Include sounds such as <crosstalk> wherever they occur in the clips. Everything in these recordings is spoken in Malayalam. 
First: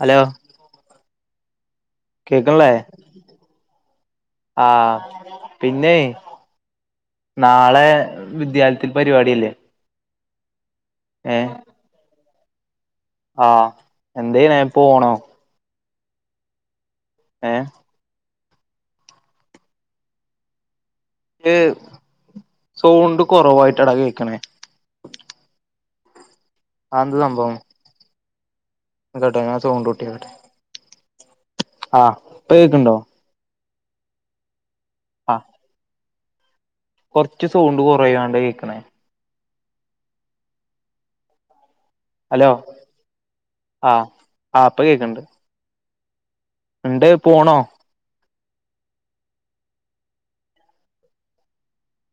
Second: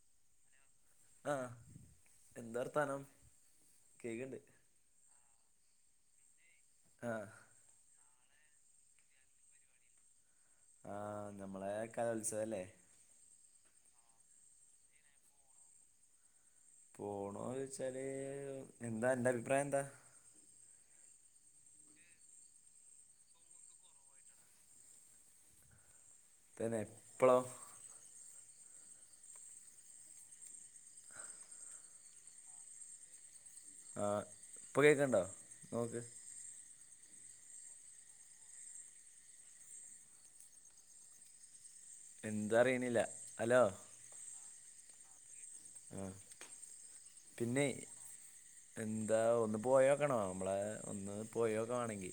ഹലോ? ആഹാ കേക്ക്ണ്ല്ലേ? കേക്ക്ണ്ട് ആഹ് പിന്നേയ് ആഹാ നാളേ വിദ്യാല്ത്തിൽ പരിവാടി അല്ലേ? ആഹ് ഞമ്മളേ കലോത്സവല്ലേ? ആഹ് എന്തേയ്‌ണ് പോണോ? പോണോ ചോയിച്ചാല് എന്താ അന്റെ അഭിപ്രായെന്താ? ക്ക് സൗണ്ട് കൊറവായിട്ടാടാ കേക്ക്ണേ തന്നേ പ്പളോ? നിക്ക്ട്ടോ ഞാൻ സൗണ്ടൂട്യോക്കട്ടെ ആഹ് ഇപ്പ കേക്ക്ൺണ്ടോ? ആഹ് ഇപ്പൊ കേക്കാണ്ടോ ആ നോക്ക് കൊറച്ച് സൗണ്ട് കൊറയാണ്ട് കേക്ക്ണേ ഹലോ? എന്താ അറിയണില്ല ഹലോ ആഹാ ആഹാ ഇപ്പ കേക്ക്ണ്ട് ഉും പോണോ പിന്നേയ് എന്താ ഒന്ന് പോയോക്കണോ? മ്മളേ ഒന്ന് പോയോക്കവാണെങ്കി?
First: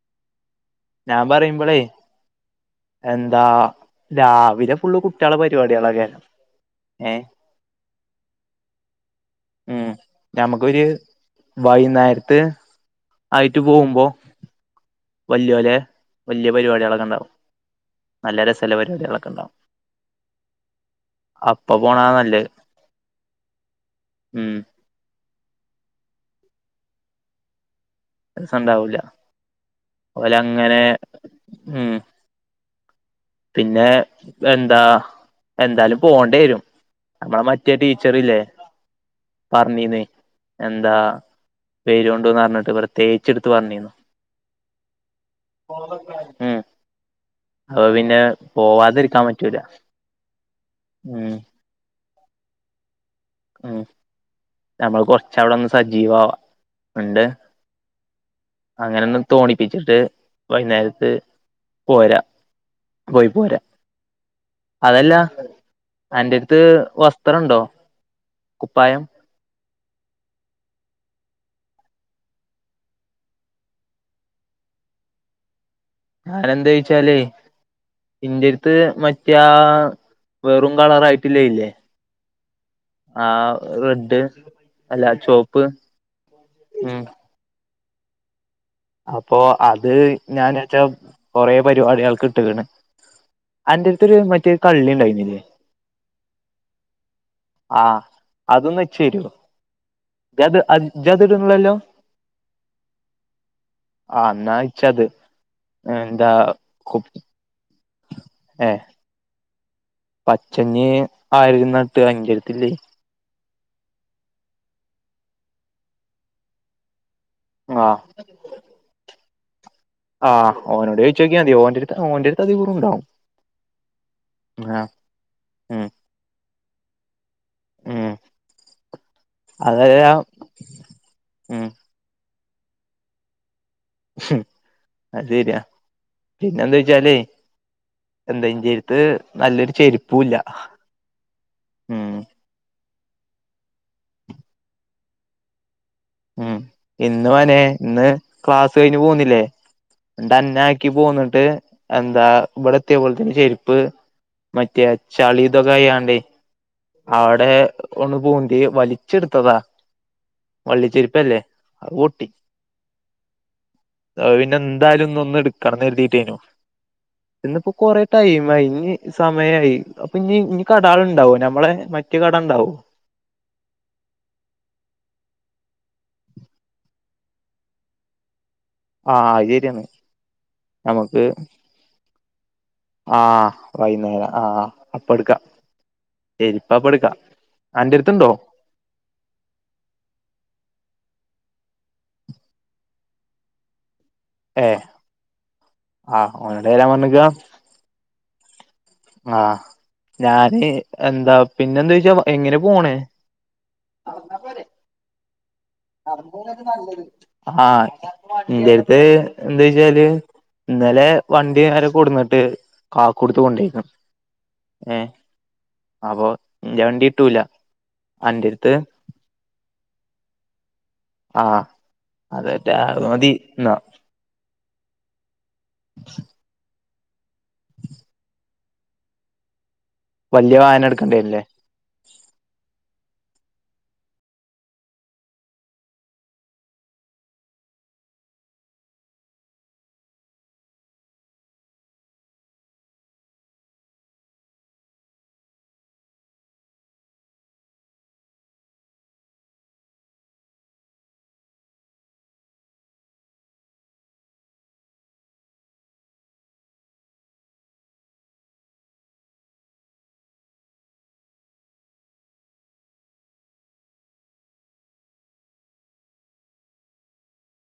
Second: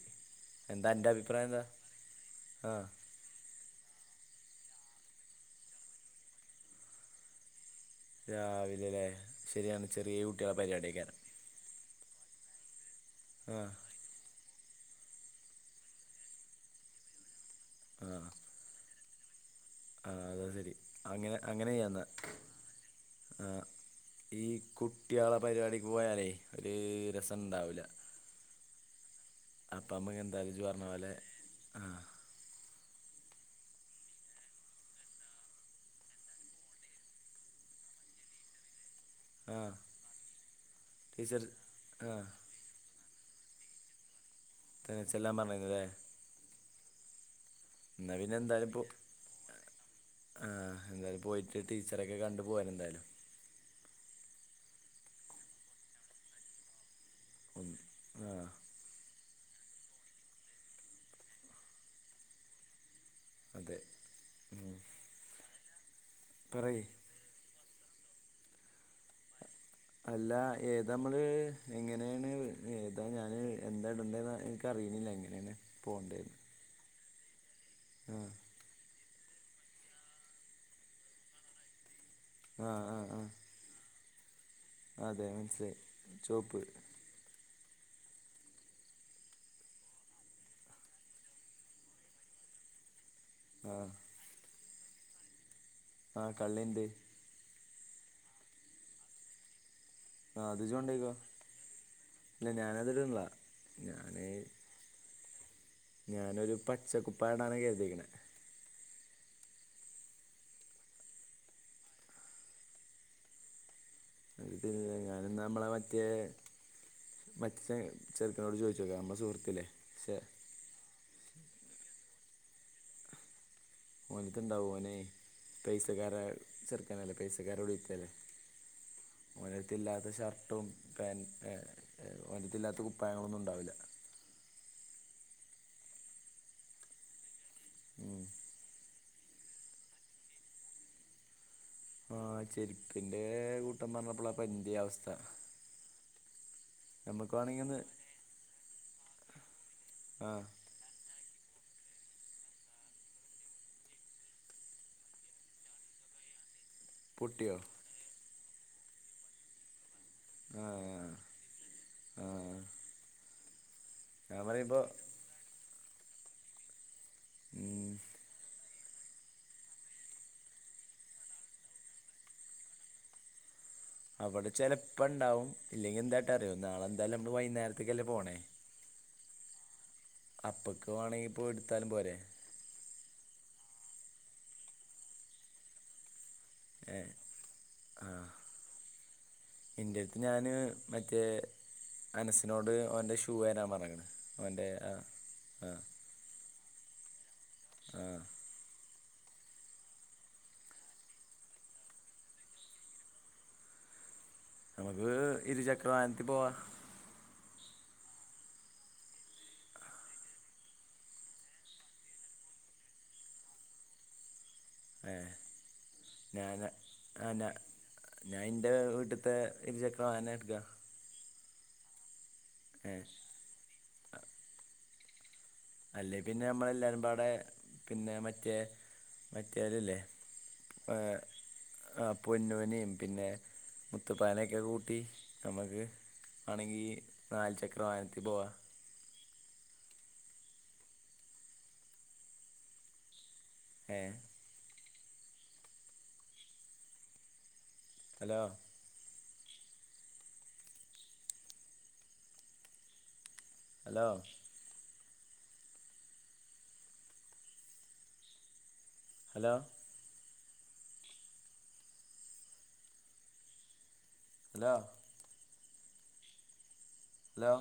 ഞാൻ പറിയ്മ്പളേയ് ആഹ് എന്താ രാവിലെ ഫുള്ള് കുട്ട്യേളെ പരിവാട്യേളേക്കാരം ഏഹ് രാവിലെലേ ശെരിയാണ് ചെറിയ കുട്ട്യേളെ പരിവാട്യേക്കാരം. വൈന്നേരത്ത് ആയിറ്റ് ആഹ് പോവുമ്പോ? വല്ല്യോലെ വല്ല്യേ പരിവാട്യേളൊക്കെണ്ടാവും. ആഹ് നല്ല രസല്ല പരിവാട്യേളൊക്കെണ്ടാവും. ആഹ് അതാ ശെരി അങ്ങനെ അങ്ങനെയ്യാന്നാ പോണാ നല്ലത് ആഹ്‌ ഈ ഉം കു ട്ട്യേളെ പരിവാടിക്ക് പോയാലേ ഒരു രസണ്ടാവൂല രസണ്ടാവൂല അപ്പ അമ്മക്ക് എന്താലും ഇജ് ഓലങ്ങനെ പറഞ്ഞ പോലെ ആഹ് പിന്നേ എന്താ എന്താലും പോണ്ടേരും അമ്മളെ മറ്റേ ടീച്ചറ്ല്ലേ? ആഹ് പറഞ്ഞീന്നേ എന്താ ടീച്ചർ ആഹ് വെരോണ്ടൂന്ന്റഞ്ഞിട്ട് വെർ തേച്ച്ട്ത്ത് പറഞീന്നു. ഏ ച്ചെല്ലാം പറഞ്ഞ്ക്ക്ല്ലേ ഉം അപ്പൊ പിന്നെ ന്നാപി നെന്തായാലും പ്പോ പോവാതിരിക്കാൻ പറ്റൂല ഏ എന്തായാലും ഉം പോയിട്ട് ടീച്ചറേക്കെ കണ്ട് പോരന്തായാലും ഉം നമ്മള് കൊർച്ചവ്ടന്ന് സജീവാവ ഇന്റെ ഉം ആഹ് അങ്ങനെ ഒന്ന് തോണിപ്പിച്ചിട്ട് വൈന്നേരത്ത് പോരാ പോയി പോരാ അതെ ഉം അതല്ലാ അന്റെ എര്ത്ത് പറയ് വസ് ത്രണ്ടോ കുപ്പായം അല്ലാ ഏതാ അമ്മള് എങ്ങനെണ് ഏതാ ഞാന് എന്താ ഇടണ്ടേന്നാ എനിക്ക് ക്കറിണില്ല എങ്ങനെന്ന് ഞാന് എന്തേയ്ച്ചാലേ ആഹ് ഇന്റെ ത്ത് മറ്റേ ആ വെറും കളറായിട്ടില്ലേ ഇല്ലേ ആഹ് ആഹ് ആ ആഹ് റെഡ് അല്ല അതെ ചോപ്പ് മനസ്സിലായി ചോപ്പ് ഉം അപ്പൊ അത് ഞാനെച്ചാ കൊറേ പരിപാടികൾക്ക് ഇട്ട്ക്ക്ണ് ആഹ് അന്റെട്ത്തര് മറ്റേ കള്ളി ഇണ്ടായിന്നില്ലേ ആ കള്ളി ണ്ട് ആ അതൊന്ന് ഇച്ചെരോ ആഹ് യത് അത് അ ജ്ജ് ഇജോണ്ടോയ്ക്കോ അത് ഇട്ണ്ല്ലല്ലോ ഇല്ല ഞാനതിടണില്ല ആ, ഞാന് ന്നാ ച്ചത് ഞാനൊരു പച്ചക്കുപ്പായടാനാ കര്തിക്ക്‌ണെ എഹ് പച്ചഞ് ആ <unintelligible> ല്ലേ ത് ഞാന് ന്നാ അമ്മളെ മറ്റേ മചെ ആഹ് ചെർക്കനോട് ചോ അമ്മളെ സുഹൃത്തില്ലെ ആ ഓനോട് ചോയിചോക്യാതി ഓന്റെ അടുത്ത് ഓന്റെ അടുത്തധികോം ണ്ടാവും ഓൻക്ക്‌ണ്ടാവും ഓനേ ഉം പെയ്സക്കാരേ ചെർക്കനല്ലേ പെയ്സക്കാരോ <unintelligible> ത്തല്ലേ ഉം ഓന്റെ എട്ത്ത് അതല്ല ഇല്ലാത്ത ഷർട്ടും പേൻ ഏ ഉം ഓന്റെട്ത്തില്ലാത്ത കുപ്പായങ്ങളൊന്നും ഉണ്ടാവില അത് ശരിയാ പിന്നെന്ത് വെച്ചാല് ഉം എന്തെ ഇന്റെര്ത്ത് നല്ലൊരു ചെരുപ്പൂ ഇല്ല ആ ചെര്പ്പിന്റെ കൂട്ടം പർഞ്ഞപ്പളാ ഇപ്പന്റിം അവസ്ഥ ഉം ഇന്ന് നമുക്ക് മനേ വേണമെങ്കിൽ ഒന്ന് ഇന്ന് ക്ലാസ് കഴിഞ്ഞ് പോന്നില്ലേ ആ ണ്ടെന്നെ ക്കി പോന്നിട്ട് എന്താ ഇവടത്തിയപ്പൊത്തിന് ചെരിപ്പ് മറ്റേ ചളി ഇതൊകയാണ്ടേ അവടെ പൊട്ടിയോ ഒന്ന് പൂന്തി വലിച്ചെട്ത്തതാ ആ വള്ളിച്ചെരിപ്പല്ലേ അഹ് ആ പൊട്ടി അഹ് ഞാൻ പിന്നെ പറയുമ്പോൾ എന്തായാലും ഇന്ന് ഒന്ന് എടു കടന്ന് എഴുതീട്ടേനു ഇന്നിപ്പൊ കൊറ ടൈം ആയി ഇനി സമയായി അപ്പൊ ഇഞ് ഇനി കടാൾ ഇണ്ടാവോ ഞമ്മള മറ്റെ കട ഇണ്ടാവോ അവടെ ചെലപ്പം ഇണ്ടാവും ഇല്ലെങ്കി എന്താട്ടറിയോ നാളെ എന്തായാലും നമ്മള് വൈന്നേരത്ത്ക്ക്‌ അല്ലെ പോണേ ആ ശരിയാന്ന് അപ്പക്ക്‌ വാണങ്കി പോയി ഇട്ത്താലും പോരെ ആ വൈന്നേര ആ, അപ്പട്ക്ക ഏ, അന്റെ ആഹ് അടുത്തുണ്ടോ ഇൻ്റെ എട്ത്ത് ഞാന് മറ്റേ അനസിനോട് ഓൻ്റെ ഷൂ തരാൻ പർഞ്ക്ക്‌ണ് ഓൻ്റെ ആ, ആ ആ ഓന്റെ തരാൻ പർഞ്ഞ്ക്കാ ആഹ് ആ, ഞാന് എന്താ പിന്നെ എന്ദോയ്ച്ചാ എങ്ങനെ പോണെ നടന്ന പോരെ നമ്മക്ക് ഇരുച ആ, ഇന്റെട്ത്ത് ന്ത് വെച്ചാല് ഇന്നലെ വണ്ടി നേരെ കൊടെന്നിട്ട് കാക്കു എടുത്ത് കൊണ്ടോയിന് ഏഹ് അപ്പൊ ഞാൻ ഇന്റെ വണ്ടി ആഹ് കിട്ടൂല ഞ ഞാന എൻ്റെ അന്റെടുത്ത് വീട്ടിൽ <unintelligible> ആഹ് അതറ്റെ ഏ മതി എന്നാ അല്ലേ പിന്നെ നമ്മള എല്ലാരുംപാടെ പിന്നെ മറ്റേ മറ്റേ അല്ലല്ലേ വലിയ വായനം എടുക്കേണ്ടരല്ലേ ആഹ് പൊന്നൂനേം പിന്നെ മുത്തുപ്പാനൊക്കെ കൂട്ടി നമുക്ക് ആണെങ്കി നാല് ചക്ര വാഹനത്തി പോവാ ഏഹ് hello hello hello hello hello